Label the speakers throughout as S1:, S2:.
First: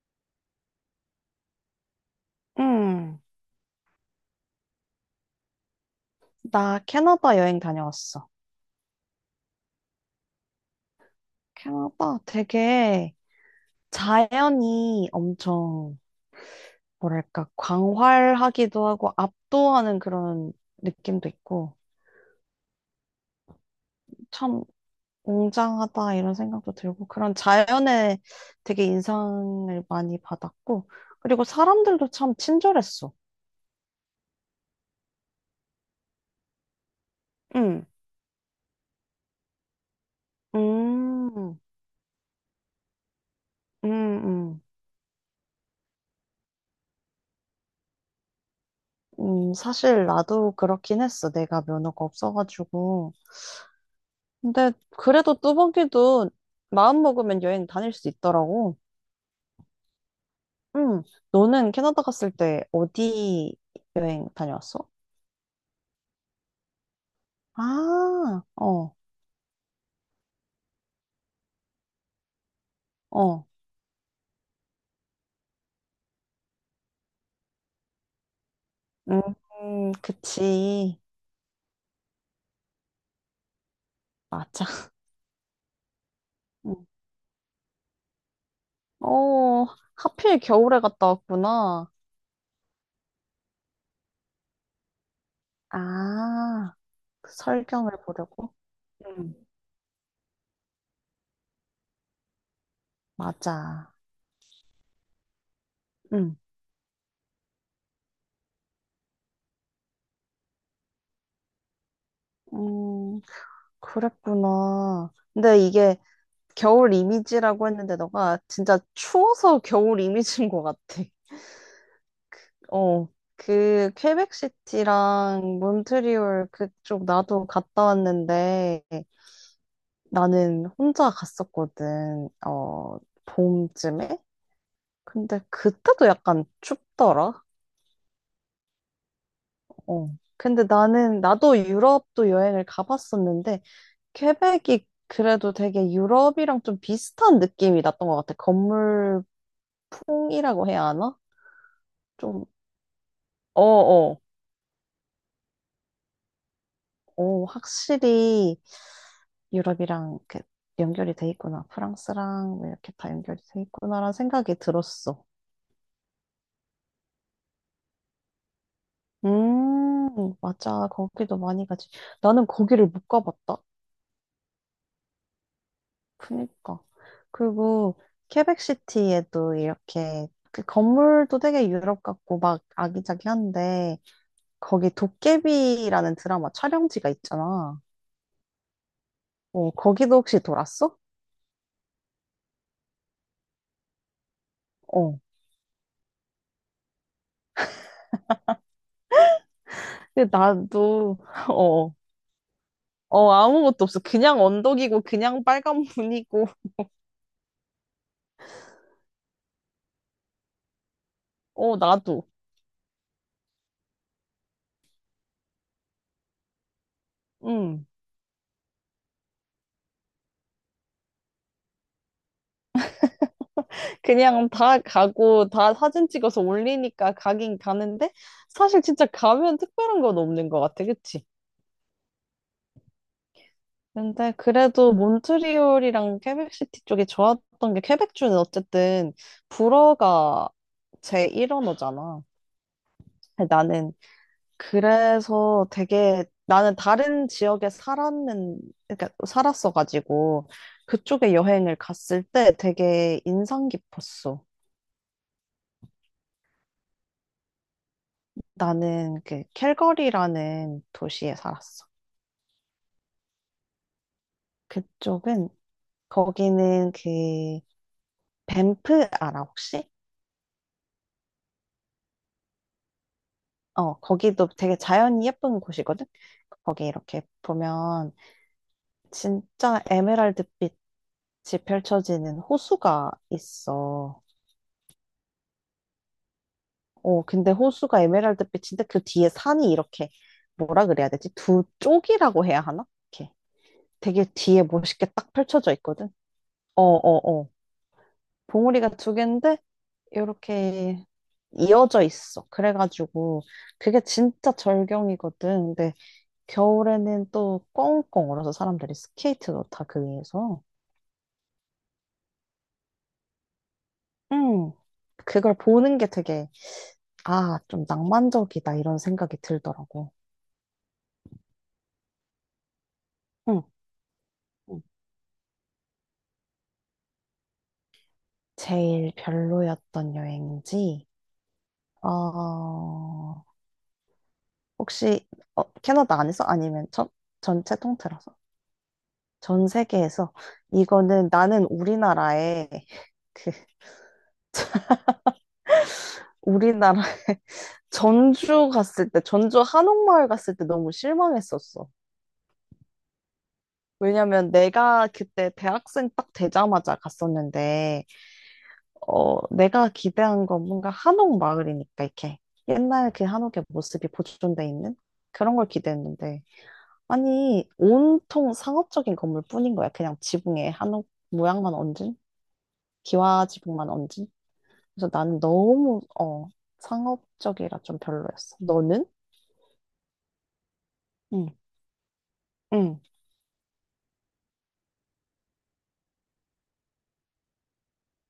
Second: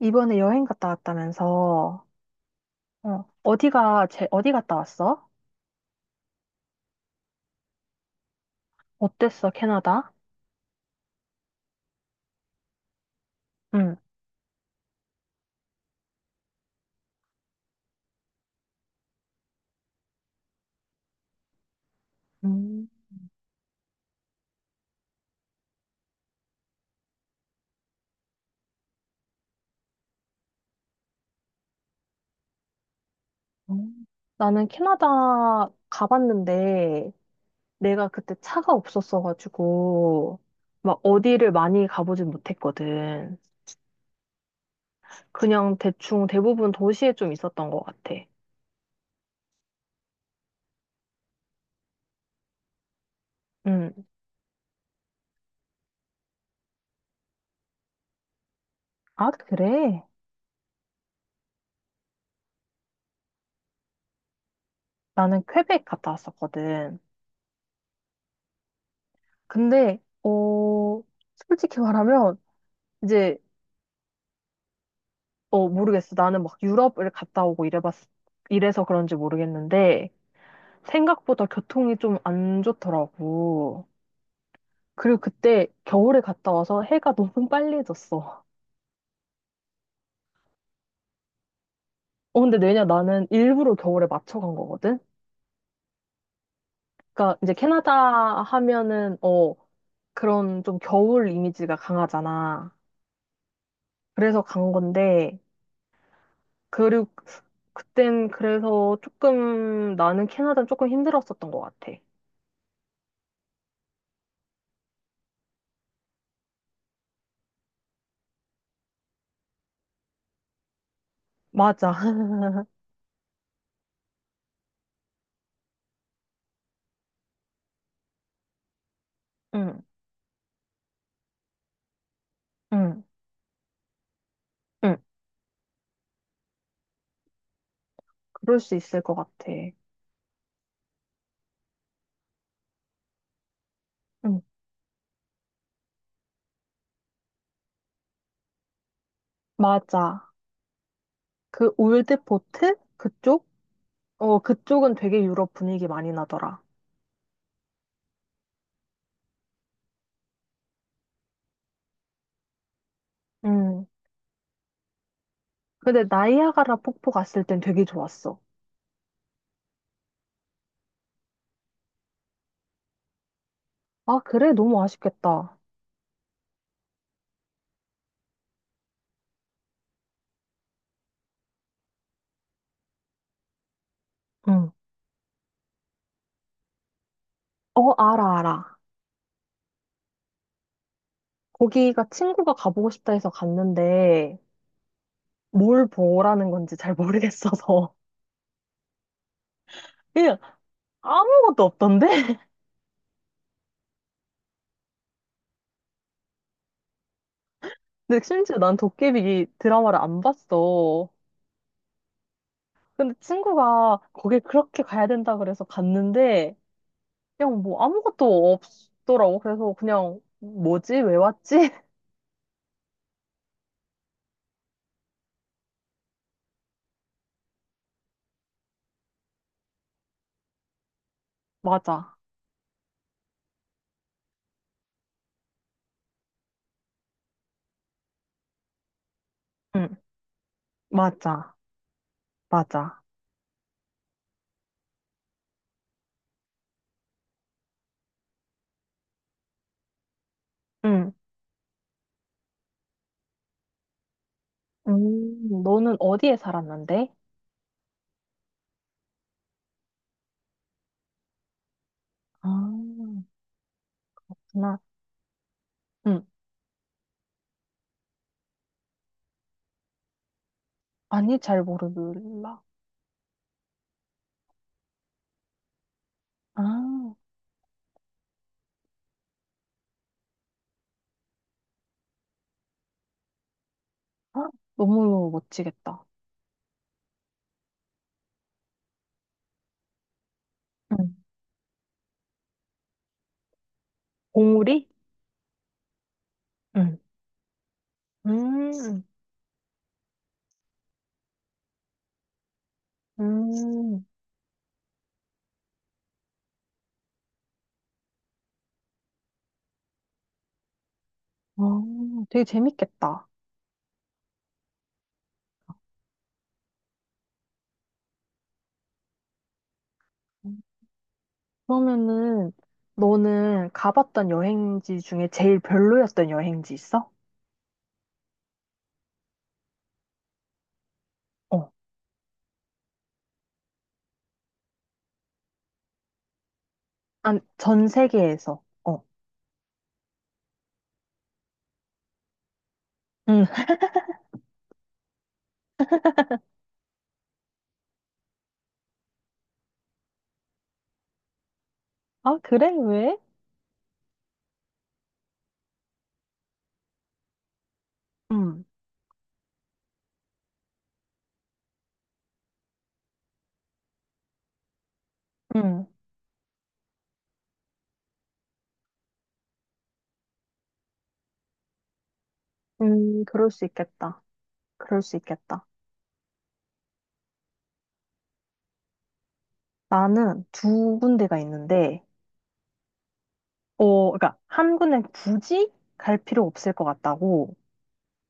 S1: 이번에 여행 갔다 왔다면서,
S2: 응,
S1: 어디가, 제, 어디 갔다 왔어?
S2: 나 캐나다 여행 다녀왔어.
S1: 어땠어, 캐나다?
S2: 캐나다 되게
S1: 응.
S2: 자연이 엄청, 뭐랄까, 광활하기도 하고 압도하는 그런 느낌도 있고,
S1: 음,
S2: 참 웅장하다 이런 생각도 들고, 그런 자연에 되게 인상을 많이 받았고, 그리고 사람들도 참 친절했어.
S1: 음. 나는 캐나다 가봤는데,
S2: 응.
S1: 내가 그때 차가 없었어가지고, 막 어디를
S2: 음.
S1: 많이 가보진 못했거든.
S2: 음. 음.
S1: 그냥 대충 대부분 도시에 좀 있었던 것 같아.
S2: 음. 사실 나도 그렇긴 했어. 내가 면허가 없어가지고.
S1: 응.
S2: 근데 그래도 뚜벅이도 마음 먹으면 여행 다닐 수 있더라고.
S1: 아, 그래?
S2: 응. 너는 캐나다 갔을 때 어디 여행 다녀왔어?
S1: 나는 퀘벡 갔다 왔었거든.
S2: 아, 어,
S1: 근데, 솔직히 말하면, 이제
S2: 어.
S1: 모르겠어. 나는 막 유럽을 갔다 오고 이래서 그런지
S2: 음,
S1: 모르겠는데,
S2: 그치.
S1: 생각보다 교통이 좀 안 좋더라고.
S2: 맞아.
S1: 그리고 그때 겨울에 갔다
S2: 응.
S1: 와서 해가 너무 빨리 졌어.
S2: 어, 하필 겨울에 갔다 왔구나.
S1: 어, 근데 왜냐, 나는 일부러 겨울에 맞춰 간 거거든?
S2: 아, 그
S1: 그러니까 이제
S2: 설경을
S1: 캐나다
S2: 보려고?
S1: 하면은,
S2: 응.
S1: 어, 그런 좀 겨울 이미지가 강하잖아.
S2: 맞아.
S1: 그래서 간 건데,
S2: 응.
S1: 그리고 그땐 그래서 조금, 나는 캐나다는 조금 힘들었었던 것 같아.
S2: 음, 그랬구나. 근데 이게 겨울 이미지라고 했는데 너가 진짜 추워서 겨울 이미지인 것 같아.
S1: 맞아.
S2: 어, 그 퀘벡시티랑 몬트리올 그쪽 나도 갔다 왔는데
S1: 응,
S2: 나는 혼자 갔었거든. 어,
S1: 응,
S2: 봄쯤에?
S1: 응.
S2: 근데 그때도 약간 춥더라.
S1: 그럴 수 있을 것 같아.
S2: 어. 근데 나는 나도 유럽도 여행을 가봤었는데
S1: 응,
S2: 퀘벡이 그래도 되게 유럽이랑 좀 비슷한 느낌이 났던 것 같아. 건물
S1: 맞아.
S2: 풍이라고 해야 하나?
S1: 그
S2: 좀
S1: 올드포트? 그쪽?
S2: 어, 어,
S1: 어, 그쪽은 되게 유럽 분위기 많이 나더라.
S2: 오, 확실히 유럽이랑 이렇게 연결이 돼 있구나. 프랑스랑 뭐 이렇게 다 연결이 돼
S1: 응.
S2: 있구나라는 생각이 들었어.
S1: 근데 나이아가라 폭포 갔을 땐 되게 좋았어.
S2: 맞아. 거기도 많이 가지. 나는 거기를 못 가봤다.
S1: 아, 그래? 너무 아쉽겠다.
S2: 그니까. 그리고 케벡시티에도 이렇게 그 건물도 되게 유럽 같고 막 아기자기한데
S1: 응.
S2: 거기 도깨비라는 드라마 촬영지가 있잖아.
S1: 어, 알아, 알아.
S2: 어, 거기도 혹시 돌았어?
S1: 거기가 친구가 가보고 싶다 해서 갔는데
S2: 어.
S1: 뭘 보라는 건지 잘 모르겠어서
S2: 근데
S1: 그냥
S2: 나도
S1: 아무것도
S2: 어.
S1: 없던데?
S2: 어, 아무것도 없어. 그냥 언덕이고, 그냥 빨간 문이고,
S1: 근데 심지어 난 도깨비 드라마를 안 봤어.
S2: 어, 나도.
S1: 근데 친구가 거길 그렇게 가야 된다 그래서 갔는데 그냥 뭐
S2: 음.
S1: 아무것도 없더라고. 그래서 그냥 뭐지? 왜 왔지?
S2: 그냥 다 가고, 다 사진 찍어서 올리니까 가긴 가는데, 사실 진짜 가면 특별한 건 없는 것 같아. 그치?
S1: 맞아.
S2: 근데 그래도 몬트리올이랑 퀘벡시티 쪽이 좋았던 게, 퀘벡주는 어쨌든
S1: 응,
S2: 불어가
S1: 맞아.
S2: 제1언어잖아.
S1: 맞아.
S2: 나는 그래서 되게 나는 다른 지역에 그러니까 살았어가지고
S1: 응.
S2: 그쪽에 여행을 갔을 때 되게 인상 깊었어.
S1: 너는 어디에 살았는데?
S2: 나는 그 캘거리라는 도시에 살았어.
S1: 아, 나,
S2: 그쪽은
S1: 응.
S2: 거기는 그 밴프 알아 혹시?
S1: 아니, 잘 모르겠라
S2: 어, 거기도 되게 자연이 예쁜 곳이거든.
S1: 아,
S2: 거기 이렇게 보면 진짜 에메랄드빛이 펼쳐지는 호수가 있어.
S1: 헉, 너무 멋지겠다.
S2: 어, 근데 호수가 에메랄드빛인데 그 뒤에 산이 이렇게 뭐라 그래야
S1: 응.
S2: 되지? 두 쪽이라고 해야 하나? 이렇게 되게 뒤에
S1: 봉우리?
S2: 멋있게 딱 펼쳐져 있거든. 어,
S1: 응.
S2: 어, 어. 봉우리가
S1: 음,
S2: 두 개인데 이렇게 이어져 있어. 그래가지고 그게
S1: 음,
S2: 진짜 절경이거든. 근데 겨울에는 또 꽁꽁 얼어서 사람들이 스케이트도 다 그 위에서.
S1: 어, 되게 재밌겠다.
S2: 음, 그걸 보는 게 되게 아, 좀 낭만적이다 이런 생각이 들더라고.
S1: 그러면은,
S2: 응.
S1: 너는 가봤던 여행지 중에 제일 별로였던 여행지 있어?
S2: 제일 별로였던 여행지?
S1: 어
S2: 어, 혹시, 어, 캐나다 안에서? 아니면 전,
S1: 아,
S2: 전체
S1: 전
S2: 통틀어서?
S1: 세계에서. 어.
S2: 전 세계에서? 이거는 나는
S1: 응.
S2: 그, 우리나라, 전주 갔을 때, 전주 한옥마을 갔을 때 너무 실망했었어.
S1: 아, 그래? 왜?
S2: 왜냐면 내가 그때 대학생 딱 되자마자 갔었는데,
S1: 음,
S2: 어, 내가 기대한 건 뭔가 한옥마을이니까, 이렇게. 옛날 그 한옥의 모습이 보존돼 있는? 그런 걸
S1: 음,
S2: 기대했는데, 아니, 온통 상업적인 건물뿐인 거야. 그냥 지붕에 한옥 모양만 얹은? 기와
S1: 그럴 수
S2: 지붕만 얹은?
S1: 있겠다. 그럴
S2: 그래서
S1: 수
S2: 나는
S1: 있겠다.
S2: 너무, 상업적이라 좀 별로였어. 너는?
S1: 나는 두 군데가
S2: 응,
S1: 있는데,
S2: 응,
S1: 그러니까 한 군데는 굳이 갈 필요 없을 것 같다고,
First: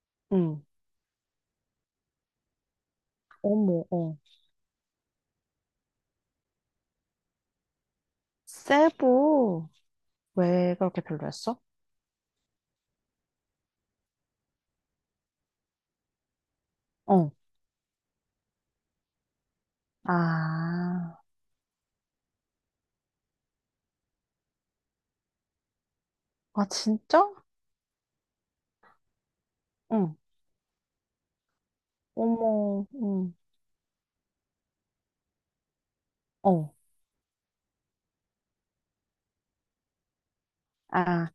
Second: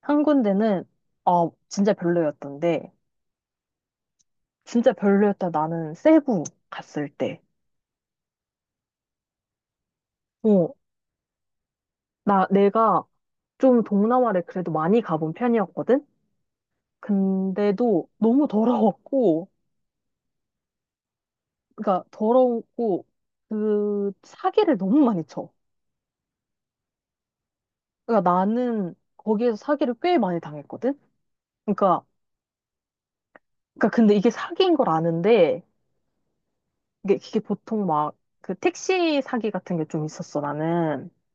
S1: 한
S2: 응.
S1: 군데는, 진짜 별로였던데,
S2: 어머, 어.
S1: 진짜 별로였다. 나는 세부 갔을 때,
S2: 세부,
S1: 어,
S2: 왜 그렇게 별로였어?
S1: 내가 좀 동남아를 그래도 많이 가본 편이었거든?
S2: 어.
S1: 근데도 너무 더러웠고,
S2: 아,
S1: 그러니까 더럽고 그 사기를 너무 많이 쳐.
S2: 아, 진짜?
S1: 그러니까 나는 거기에서 사기를
S2: 응.
S1: 꽤 많이 당했거든. 그러니까
S2: 어머, 응.
S1: 그러니까 근데 이게 사기인 걸 아는데
S2: 어.
S1: 이게 보통 막 그 택시 사기 같은 게 좀 있었어 나는.
S2: 아,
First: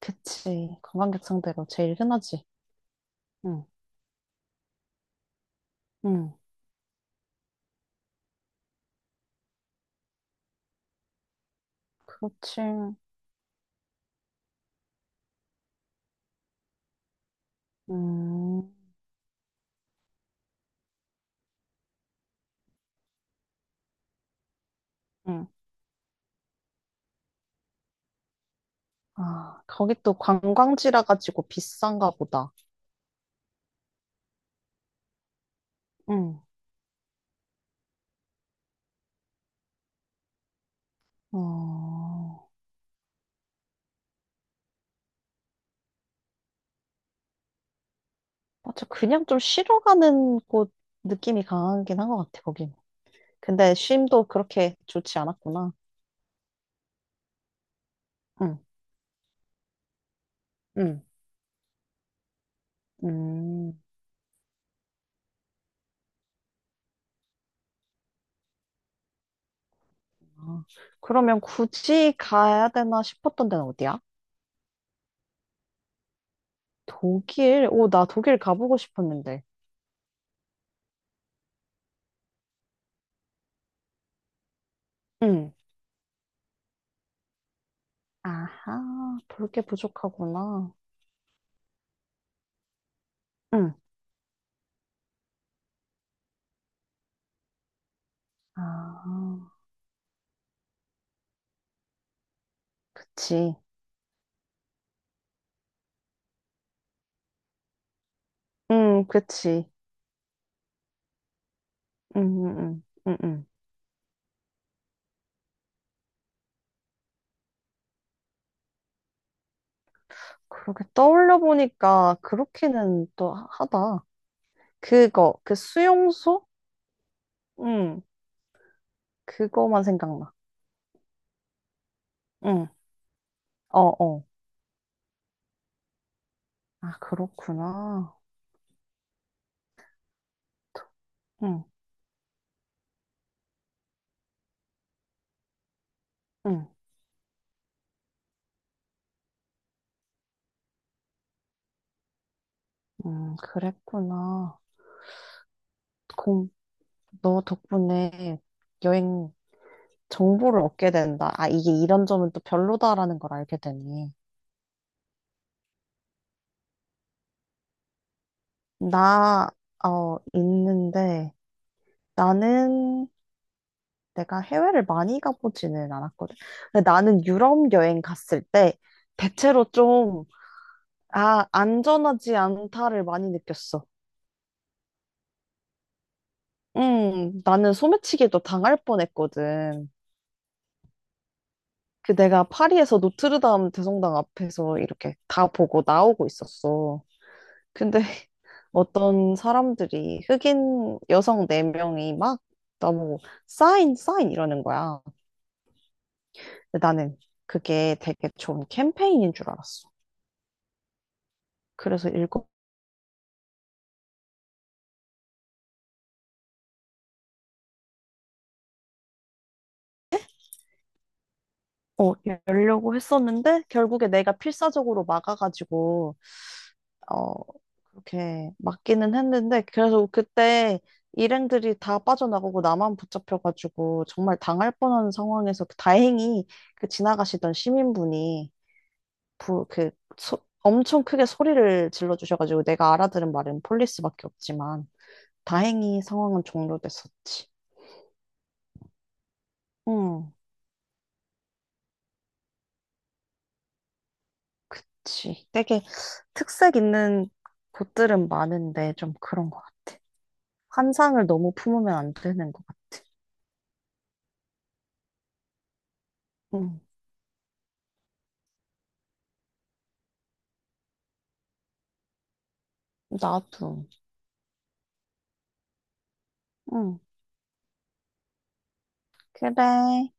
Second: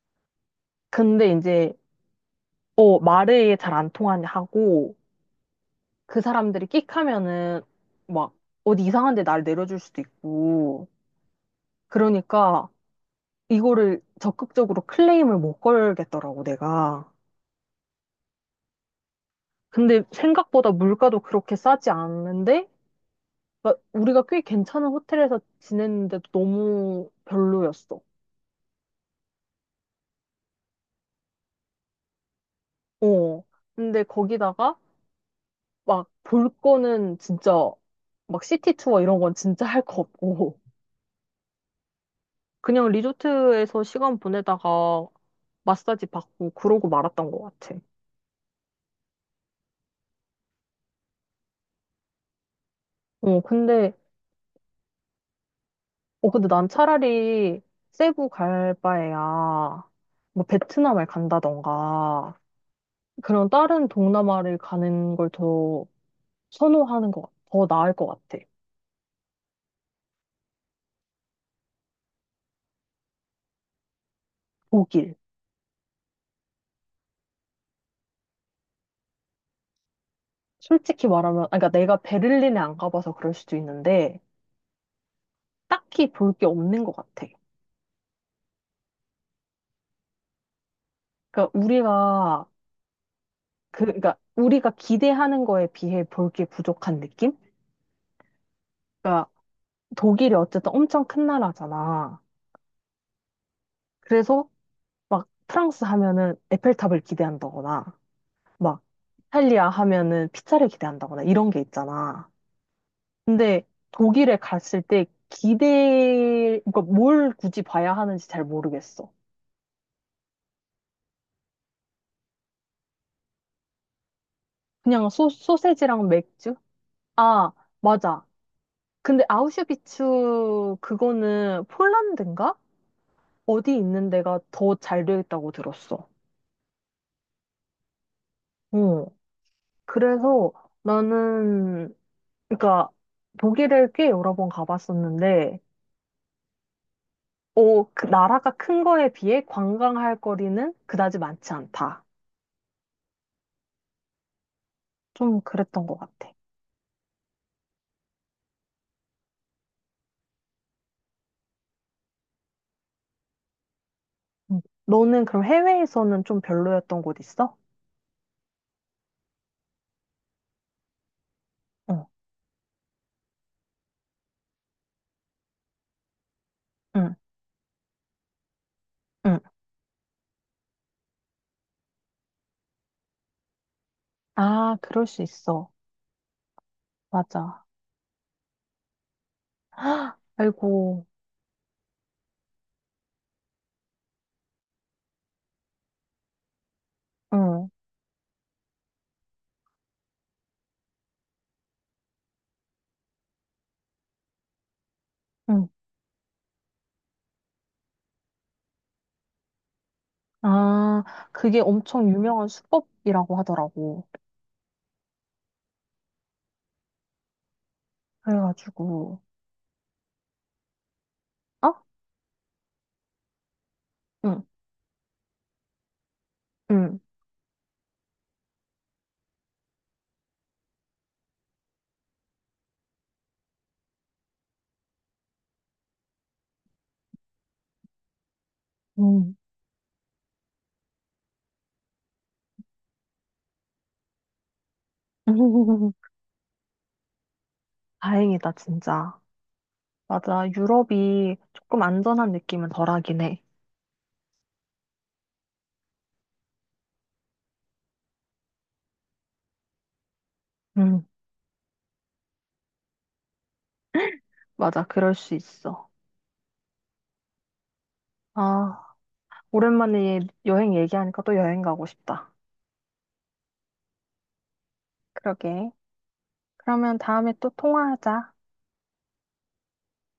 S2: 그치. 관광객
S1: 근데
S2: 상대로
S1: 이제
S2: 제일 흔하지.
S1: 어 말을
S2: 응,
S1: 잘 안 통하냐 하고 그
S2: 응.
S1: 사람들이 끽 하면은 막 어디 이상한 데날 내려줄 수도 있고
S2: 그렇지.
S1: 그러니까 이거를 적극적으로 클레임을 못 걸겠더라고 내가.
S2: 음.
S1: 근데 생각보다 물가도 그렇게 싸지 않는데, 그러니까 우리가 꽤 괜찮은 호텔에서
S2: 응.
S1: 지냈는데도 너무 별로였어.
S2: 아, 거기 또 관광지라 가지고 비싼가 보다.
S1: 어. 근데 거기다가 막
S2: 응.
S1: 볼 거는 진짜 막 시티 투어 이런 건 진짜 할 거 없고,
S2: 어,
S1: 그냥 리조트에서 시간 보내다가 마사지 받고 그러고 말았던 것 같아.
S2: 맞아. 그냥 좀 쉬러 가는 곳 느낌이 강하긴 한 것 같아, 거긴.
S1: 어,
S2: 근데
S1: 근데,
S2: 쉼도 그렇게 좋지 않았구나.
S1: 근데 난 차라리 세부
S2: 응,
S1: 갈 바에야 뭐
S2: 응,
S1: 베트남을 간다던가, 그런
S2: 음.
S1: 다른 동남아를 가는 걸 더 선호하는 것, 같- 더 나을 것 같아.
S2: 아, 그러면 굳이 가야 되나 싶었던 데는 어디야?
S1: 독일.
S2: 독일? 오, 나 독일 가보고 싶었는데.
S1: 솔직히 말하면, 아, 그러니까 내가 베를린에 안 가봐서 그럴 수도 있는데,
S2: 응.
S1: 딱히 볼 게 없는 것 같아.
S2: 아하, 볼게 부족하구나.
S1: 그러니까 우리가,
S2: 응.
S1: 그러니까 우리가 기대하는 거에 비해 볼 게 부족한 느낌?
S2: 아,
S1: 그러니까 독일이 어쨌든 엄청 큰 나라잖아.
S2: 그치.
S1: 그래서 막 프랑스 하면은 에펠탑을 기대한다거나, 막
S2: 응, 그치.
S1: 이탈리아 하면은 피자를 기대한다거나 이런 게
S2: 응,
S1: 있잖아.
S2: 응, 응, 응. 응.
S1: 근데 독일에 갔을 때 기대, 그러니까 뭘 굳이 봐야 하는지 잘 모르겠어.
S2: 그렇게 떠올려 보니까 그렇게는 또 하다.
S1: 그냥
S2: 그거, 그
S1: 소세지랑
S2: 수용소?
S1: 맥주? 아,
S2: 응,
S1: 맞아. 근데
S2: 그거만
S1: 아우슈비츠
S2: 생각나.
S1: 그거는 폴란드인가?
S2: 응,
S1: 어디
S2: 어,
S1: 있는
S2: 어.
S1: 데가 더 잘 되어 있다고 들었어.
S2: 아, 그렇구나.
S1: 어. 그래서
S2: 응,
S1: 나는, 그러니까 독일을 꽤 여러 번 가봤었는데,
S2: 응,
S1: 어, 그 나라가 큰 거에 비해 관광할 거리는 그다지 많지 않다.
S2: 그랬구나.
S1: 좀 그랬던 것 같아.
S2: 공, 너 덕분에 여행 정보를 얻게 된다. 아, 이게 이런 점은 또 별로다라는 걸 알게 되니.
S1: 응. 너는 그럼 해외에서는 좀 별로였던 곳 있어?
S2: 나, 있는데,
S1: 응,
S2: 나는 내가 해외를 많이 가보지는 않았거든. 근데
S1: 응,
S2: 나는 유럽 여행 갔을 때
S1: 응.
S2: 대체로 좀, 아, 안전하지 않다를 많이 느꼈어.
S1: 아, 그럴 수 있어. 맞아.
S2: 나는 소매치기도 당할 뻔했거든.
S1: 헉, 아이고,
S2: 그 내가 파리에서 노트르담 대성당 앞에서 이렇게 다 보고 나오고 있었어.
S1: 응,
S2: 근데 어떤 사람들이 흑인 여성 네명이막 나보고 사인, 사인 이러는 거야.
S1: 응.
S2: 근데 나는 그게 되게 좋은 캠페인인 줄 알았어.
S1: 아, 그게 엄청
S2: 그래서
S1: 유명한 수법이라고 하더라고. 그래가지고, 어?
S2: 어, 열려고 했었는데, 결국에 내가
S1: 응,
S2: 필사적으로 막아가지고,
S1: 응,
S2: 어, 그렇게 막기는 했는데, 그래서 그때 일행들이 다 빠져나가고 나만 붙잡혀가지고, 정말 당할 뻔한 상황에서 그 다행히 그 지나가시던 시민분이,
S1: 응.
S2: 부, 그, 엄청 크게 소리를 질러주셔가지고, 내가 알아들은 말은 폴리스밖에 없지만, 다행히 상황은 종료됐었지.
S1: 다행이다, 진짜.
S2: 응,
S1: 맞아. 유럽이 조금 안전한 느낌은 덜하긴 해.
S2: 그치. 되게 특색 있는 곳들은 많은데, 좀 그런
S1: 응,
S2: 환상을 너무 품으면 안 되는 것 같아.
S1: 맞아. 그럴 수 있어.
S2: 응,
S1: 아, 오랜만에 여행 얘기하니까 또 여행 가고 싶다.
S2: 나도.
S1: 그러게. 그러면
S2: 응,
S1: 다음에 또 통화하자.
S2: 그래.